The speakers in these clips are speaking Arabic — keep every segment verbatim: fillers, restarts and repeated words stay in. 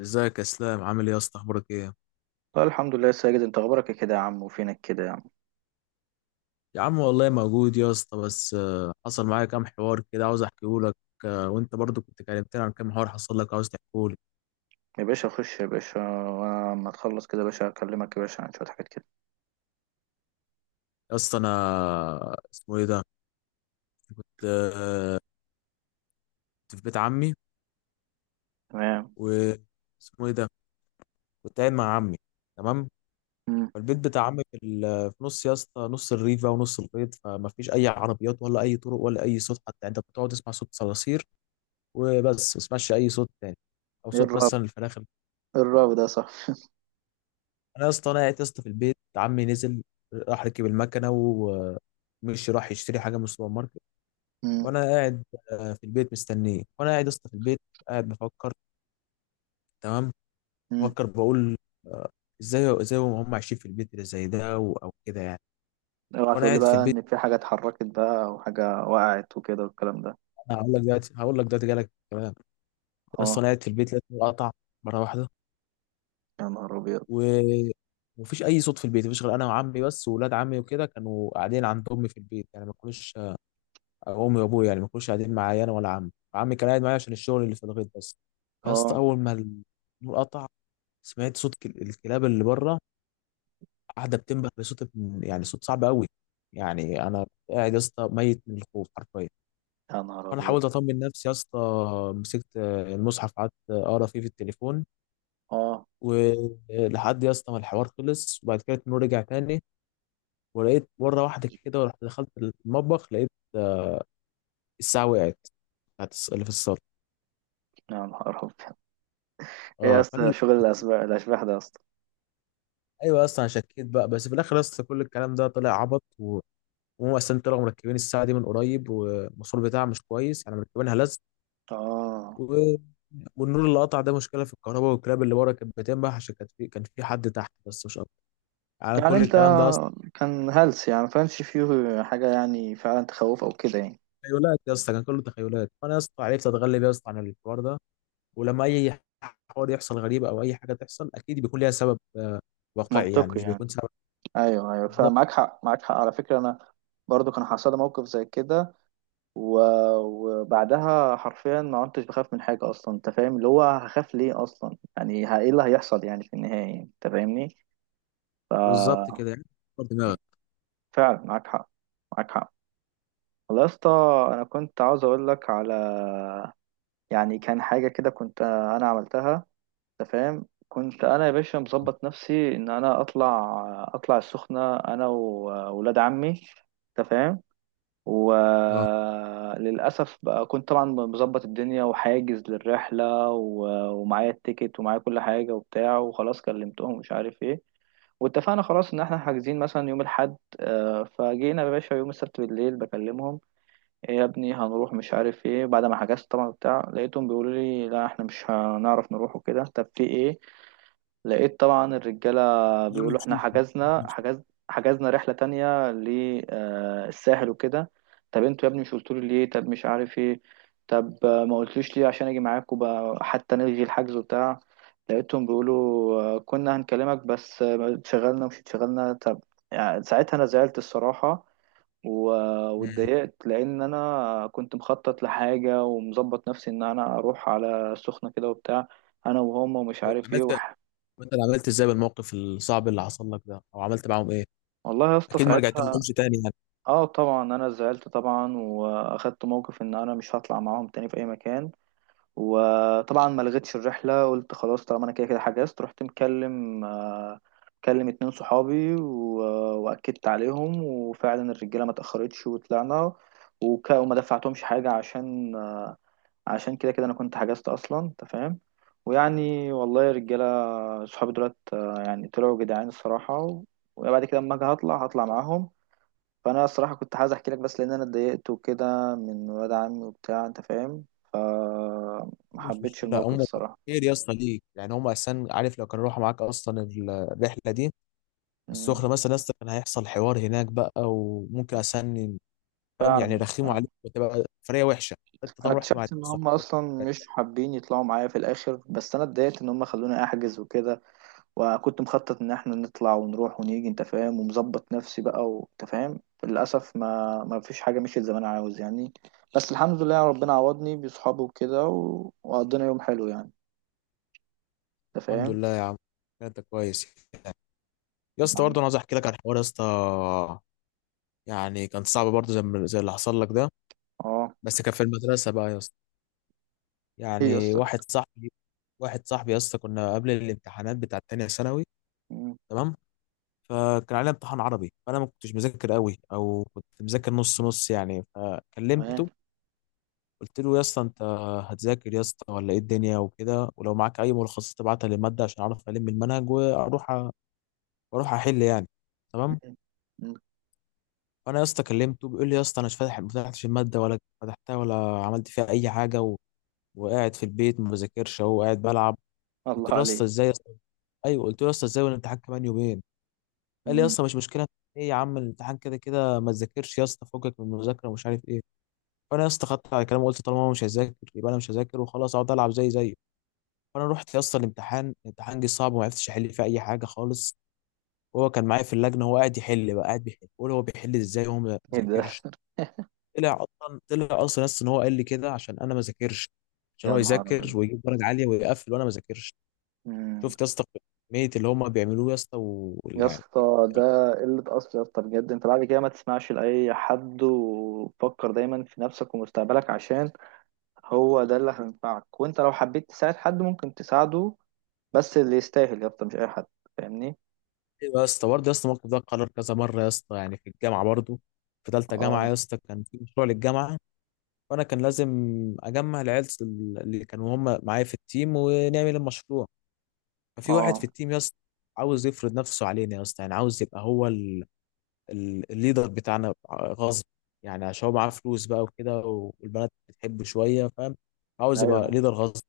ازيك يا اسلام؟ عامل ايه يا اسطى؟ اخبارك ايه؟ لا الحمد لله يا ساجد، انت اخبارك ايه كده يا عم؟ وفينك كده يا عم؟ يا عم والله موجود يا اسطى، بس آه، حصل معايا كام حوار كده عاوز احكيه لك. آه، وانت برضو كنت كلمتني عن كام حوار حصل لك عاوز تحكيه لي. يا باشا خش يا باشا. وانا لما تخلص كده يا باشا اكلمك يا باشا عن شويه حاجات كده. يا اسطى انا اسمه ايه ده، كنت آه، في بيت عمي. تمام. و اسمه ايه ده، كنت قاعد مع عمي، تمام. امم فالبيت بتاع عمي في ال- في نص يا اسطى، نص الريف بقى ونص البيت، فما فيش اي عربيات ولا اي طرق ولا اي صوت حتى. يعني انت بتقعد تسمع صوت صراصير وبس، ما تسمعش اي صوت تاني، او ايه صوت الراب مثلا الفراخ. ايه الراب ده؟ صح. انا يا اسطى انا قاعد يا اسطى في البيت، عمي نزل راح ركب المكنه ومش راح يشتري حاجه من السوبر ماركت. امم وانا قاعد آه، في البيت مستنيه، وانا قاعد يا اسطى في البيت قاعد بفكر، تمام. امم بفكر بقول آه، ازاي ازاي هم عايشين في البيت اللي زي ده، و- او كده يعني. اوعى وانا تقول لي قاعد في بقى البيت، ان في حاجه اتحركت بقى وحاجه وقعت وكده والكلام ده. انا هقول لك دلوقتي هقول لك دلوقتي جالك كمان. بس اه، انا قاعد في البيت لقيت النور قطع مره واحده. يا نهار ابيض. و ومفيش اي صوت في البيت، مفيش غير انا وعمي بس. واولاد عمي وكده كانوا قاعدين عند امي في البيت، يعني ما كانوش. امي وابويا يعني ما كانوش قاعدين معايا انا ولا عمي، عمي كان قاعد معايا عشان الشغل اللي في الغيط بس. يا اسطى اه، اول ما النور قطع سمعت صوت كل- الكلاب اللي بره، قاعده بتنبح بصوت ابن- يعني صوت صعب قوي. يعني انا قاعد يا اسطى ميت من الخوف حرفيا. يا نهار انا ابيض. حاولت اطمن نفسي يا اسطى، مسكت المصحف قعدت اقرا فيه في التليفون. اه، ولحد يا اسطى ما الحوار خلص، وبعد كده النور رجع تاني. ولقيت مره واحده كده، ورحت دخلت المطبخ لقيت الساعه وقعت، بتاعت الص- اللي في الصاله. يا نهار ابيض. ايه يا اه، فانا اسطى؟ شغل الاشباح الاشباح ده يا اسطى؟ ايوه اصلا أنا شكيت بقى، بس في الاخر اصلا كل الكلام ده طلع عبط. و- وهم اصلا طلعوا مركبين الساعه دي من قريب، والموصل بتاعها مش كويس يعني، مركبينها لزق. اه. و... والنور اللي قطع ده مشكله في الكهرباء، والكلاب اللي ورا كانت بتنبح عشان كان في كان في حد تحت بس، مش اكتر. يعني يعني كل انت الكلام ده اصلا كان هلس يعني؟ ما كانش فيه حاجه يعني فعلا تخوف او كده يعني؟ تخيلات يا اسطى، كان كله تخيلات. فانا يا اسطى عرفت اتغلب يا اسطى عن الحوار ده. ولما اي حوار يحصل غريب او اي حاجه تحصل، اكيد بيكون ليها سبب آه، واقعي، يعني منطقي مش يعني. بيكون سبب ايوه ايوه، بالظبط. فمعاك حق. معاك حق، على فكره انا برضو كان حصل لي موقف زي كده، و... وبعدها حرفيا ما كنتش بخاف من حاجه اصلا. انت فاهم؟ اللي هو هخاف ليه اصلا يعني؟ ه- ايه اللي هيحصل يعني في النهايه يعني. انت فاهمني؟ ف بالظبط كده يعني، دماغك. فعلا معاك حق. معاك حق، والله يا اسطى. انا كنت عاوز اقول لك على، يعني كان حاجه كده كنت انا عملتها، انت فاهم؟ كنت انا يا باشا مظبط نفسي ان انا اطلع اطلع السخنه انا وولاد عمي، انت فاهم؟ اه، وللأسف بقى كنت طبعا مظبط الدنيا وحاجز للرحلة، و- ومعايا التيكت ومعايا كل حاجة وبتاع، وخلاص كلمتهم ومش عارف ايه. واتفقنا خلاص ان احنا حاجزين مثلا يوم الحد، آه، فجينا يا باشا يوم السبت بالليل بكلمهم: ايه يا ابني هنروح؟ مش عارف ايه، بعد ما حجزت طبعا بتاع لقيتهم بيقولوا لي لا احنا مش هنعرف نروح وكده. طب في ايه؟ لقيت طبعا الرجالة اليوم بيقولوا احنا يمشيش. حجزنا حجز، حجزنا رحلة تانية للساحل وكده. طب انتوا يا ابني مش قلتولي ليه؟ طب مش عارف ايه. طب آه، ما قلتليش ليه عشان اجي معاكم بقى حتى نلغي الحجز وبتاع؟ لقيتهم بيقولوا آه، كنا هنكلمك بس آه، اتشغلنا ومش اتشغلنا، طب. يعني ساعتها انا زعلت الصراحة، و- واتضايقت لان انا كنت مخطط لحاجة ومظبط نفسي ان انا اروح على السخنة كده وبتاع، انا وهم ومش هو عارف ايه. عملت انت اللي عملت ازاي بالموقف الصعب اللي حصل لك ده؟ او عملت معاهم ايه؟ والله يا اسطى اكيد ما ساعتها، رجعتلهمش تاني يعني. اه طبعا انا زعلت طبعا، واخدت موقف ان انا مش هطلع معاهم تاني في اي مكان. وطبعا ما لغيتش الرحله، قلت خلاص طالما انا كده كده حجزت، رحت مكلم آه، مكلم اتنين صحابي، و- واكدت عليهم. وفعلا الرجاله ما تاخرتش وطلعنا، وك... وما دفعتهمش حاجه عشان عشان كده كده انا كنت حجزت اصلا، انت فاهم؟ ويعني والله يا رجاله، صحابي دولت آه، يعني طلعوا جدعان الصراحه. وبعد كده اما اجي هطلع هطلع معاهم. فانا الصراحه كنت عايز احكي لك بس لان انا اتضايقت وكده من ولاد عمي وبتاع، انت فاهم. ما مش حبيتش مشكله، الموقف هم الصراحه. خير يا اسطى ليك يعني. هم اساسا، عارف، لو كانوا راحوا معاك اصلا ال- الرحله دي، مم. السخنه مثلا يا اسطى، كان هيحصل حوار هناك بقى، وممكن اساسا، فاهم يعني، فعلا يرخموا فعلا. عليك وتبقى فريه وحشه. انت انا طبعا رحت مع اكتشفت ان هم صحابك. اصلا مش حابين يطلعوا معايا في الاخر، بس انا اتضايقت ان هم خلوني احجز وكده، وكنت مخطط ان احنا نطلع ونروح ونيجي، انت فاهم؟ ومظبط نفسي بقى، وانت فاهم للاسف ما ما فيش حاجه مشيت زي ما انا عاوز يعني. بس الحمد لله ربنا عوضني بصحابي وكده، و... وقضينا يوم حلو يعني، انت الحمد فاهم. لله يا عم، انت كويس. يا اسطى نعم. برضه انا عايز احكي لك عن حوار يا اسطى، يعني كان صعب برضه زي ما- زي اللي حصل لك ده، اه. بس كان في المدرسه بقى يا اسطى. ايه يا يعني اسطى؟ واحد صاحبي واحد صاحبي يا اسطى، كنا قبل الامتحانات بتاعت تانية ثانوي، مم. تمام. فكان علينا امتحان عربي، فانا ما كنتش مذاكر قوي او كنت مذاكر نص نص يعني، إيه؟ فكلمته. قلت له يا اسطى، انت هتذاكر يا اسطى ولا ايه الدنيا وكده؟ ولو معاك اي ملخصات تبعتها للماده عشان اعرف الم المنهج، واروح أ- واروح احل يعني، تمام. مم. مم. فانا يا اسطى كلمته بيقول لي يا اسطى انا مش فاتح، ما فتحتش الماده ولا فتحتها ولا عملت فيها اي حاجه. و... وقاعد في البيت ما بذاكرش، اهو قاعد بلعب. قلت الله له يا اسطى عليك. ازاي يا اسطى، ايوه قلت له يا اسطى ازاي والامتحان كمان يومين. قال لي يا مم. اسطى مش مشكله، ايه يا عم الامتحان كده كده ما تذاكرش يا اسطى، فكك من المذاكره ومش عارف ايه. فانا يا اسطى خدت على كلامه وقلت طالما هو مش هيذاكر يبقى انا مش هذاكر وخلاص، اقعد العب زي زيه. فانا رحت يا اسطى الامتحان الامتحان جه صعب وما عرفتش احل فيه اي حاجه خالص. وهو كان معايا في اللجنه، هو قاعد يحل بقى قاعد بيحل، بقول هو بيحل ازاي وهو ما ايه ده؟ ذاكرش. طلع اصلا طلع اصلا يا اسطى ان هو قال لي كده عشان انا ما ذاكرش، عشان يا هو نهار يذاكر ابيض. ويجيب درجه عاليه ويقفل وانا ما ذاكرش. مم. شفت يا اسطى كميه اللي هم بيعملوه يا اسطى يا ويعني. اسطى، ده قلة أصل يا اسطى بجد. انت بعد كده ما تسمعش لأي حد، وفكر دايما في نفسك ومستقبلك، عشان هو ده اللي هينفعك. وانت لو حبيت تساعد حد ممكن تساعده، بس اللي يستاهل يا اسطى، مش أي حد. فاهمني؟ ايوه يا اسطى، برضه يا اسطى الموقف ده اتكرر كذا مره يا اسطى، يعني في الجامعه برضه. في ثالثه جامعه يا اه. اسطى كان في مشروع للجامعه، وانا كان لازم اجمع العيال اللي كانوا هم معايا في التيم ونعمل المشروع. ففي واحد اه. في التيم يا اسطى عاوز يفرض نفسه علينا يا اسطى، يعني عاوز يبقى هو ال- ال- الليدر بتاعنا غصب. يعني عشان هو معاه فلوس بقى وكده، والبنات بتحبه شويه، فاهم، عاوز يبقى ايوه ليدر غصب.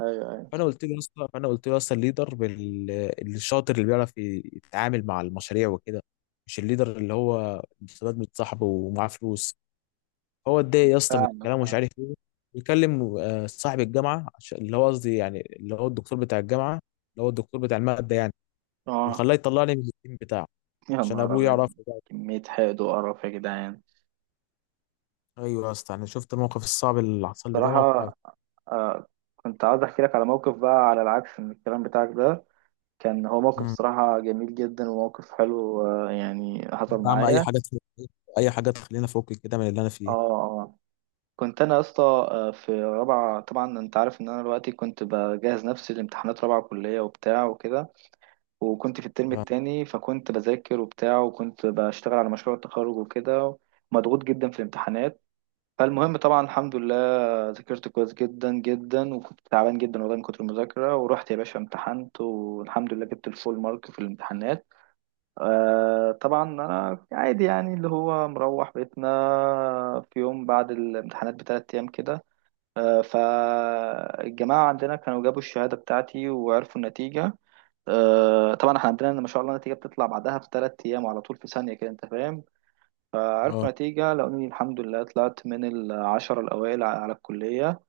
ايوه. ايوه. فانا قلت له يا اسطى فانا قلت له اصلا الليدر بال- الشاطر اللي بيعرف ي- يتعامل مع المشاريع وكده، مش الليدر اللي هو مستفاد من صاحبه ومعاه فلوس. هو اتضايق يا اسطى من فعلا الكلام ومش فعلا. عارف ايه، بيكلم آه، صاحب الجامعه عشان- اللي هو قصدي يعني، اللي هو الدكتور بتاع الجامعه، اللي هو الدكتور بتاع الماده يعني، اه. وخلاه يطلعني من التيم بتاعه، يا عشان نهار ابوه ابيض. يعرف بقى. كمية حقد وقرف يا جدعان. ايوه يا اسطى، انا شفت الموقف الصعب اللي حصل لي ده موقف. صراحة آه، كنت عاوز احكي لك على موقف بقى على العكس من الكلام بتاعك ده. كان هو موقف مم. صراحة جميل جدا، وموقف حلو آه يعني، حصل يا عم اي معايا. حاجه تخليني- اي حاجه تخلينا فوق كده من اللي انا اه. فيه. آه. كنت انا يا اسطى آه، في رابعة. طبعا انت عارف ان انا دلوقتي كنت بجهز نفسي لامتحانات رابعة كلية وبتاع وكده، وكنت في الترم اه التاني. فكنت بذاكر وبتاع، وكنت بشتغل على مشروع التخرج وكده. مضغوط جدا في الامتحانات. فالمهم طبعا الحمد لله ذاكرت كويس جدا جدا، وكنت تعبان جدا والله من كتر المذاكرة. ورحت يا باشا امتحنت، والحمد لله جبت الفول مارك في الامتحانات. آه طبعا أنا عادي يعني اللي هو مروح بيتنا في يوم بعد الامتحانات بثلاث أيام كده. آه، فالجماعة عندنا كانوا جابوا الشهادة بتاعتي وعرفوا النتيجة. آه طبعا احنا عندنا ما شاء الله النتيجة بتطلع بعدها بثلاث أيام، وعلى طول في ثانية كده، أنت فاهم. آه. فعرفوا نتيجة، لقوني الحمد لله طلعت من العشرة الأوائل على الكلية،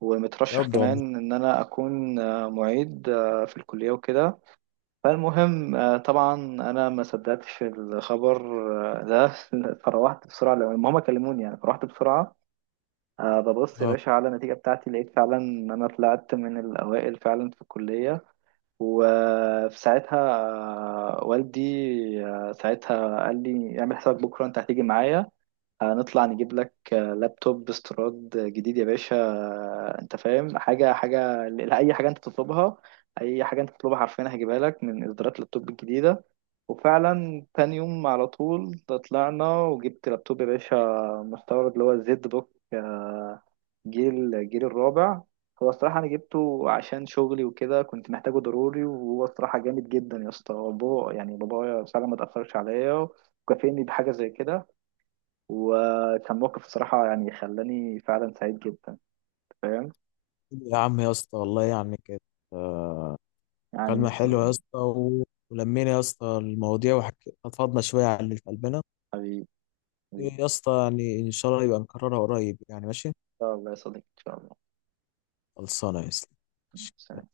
ومترشح بجد والله. كمان إن أنا أكون آه، معيد آه، في الكلية وكده. فالمهم آه، طبعا أنا ما صدقتش الخبر آه، ده. فروحت بسرعة لو هما كلموني يعني، فروحت بسرعة آه، ببص يا اه. باشا على النتيجة بتاعتي، لقيت فعلا إن أنا طلعت من الأوائل فعلا في الكلية. وفي ساعتها آه، والدي آه، ساعتها قال لي اعمل حسابك بكرة أنت هتيجي معايا، هنطلع نجيب لك آه، لابتوب استيراد جديد يا باشا. آه، انت فاهم، حاجة حاجة لأي حاجة انت تطلبها، أي حاجة انت تطلبها حرفيا هجيبها لك من إصدارات اللابتوب الجديدة. وفعلا تاني يوم على طول طلعنا، وجبت لابتوب يا باشا مستورد اللي هو الزد بوك، آه، جيل جيل الرابع. هو الصراحة أنا جبته عشان شغلي وكده، كنت محتاجه ضروري، وهو الصراحة جامد جدا يا اسطى. هو بابا يعني، بابايا فعلا ما تأثرش عليا، وكافئني بحاجة زي كده، وكان موقف بصراحة يعني خلاني فعلا سعيد جدا، فاهم؟ يا عم يا اسطى والله، يعني كانت آه، يعني مكالمة إن شاء حلوة يا الله. اسطى، و- ولمينا يا اسطى المواضيع، وفضنا شوية على اللي في قلبنا. حبيبي. حبيبي إن يا اسطى يعني إن شاء الله يبقى نكررها قريب، يعني ماشي. شاء الله يا صديقي، إن شاء الله. خلصانة يا اسطى. ماشي. سلام.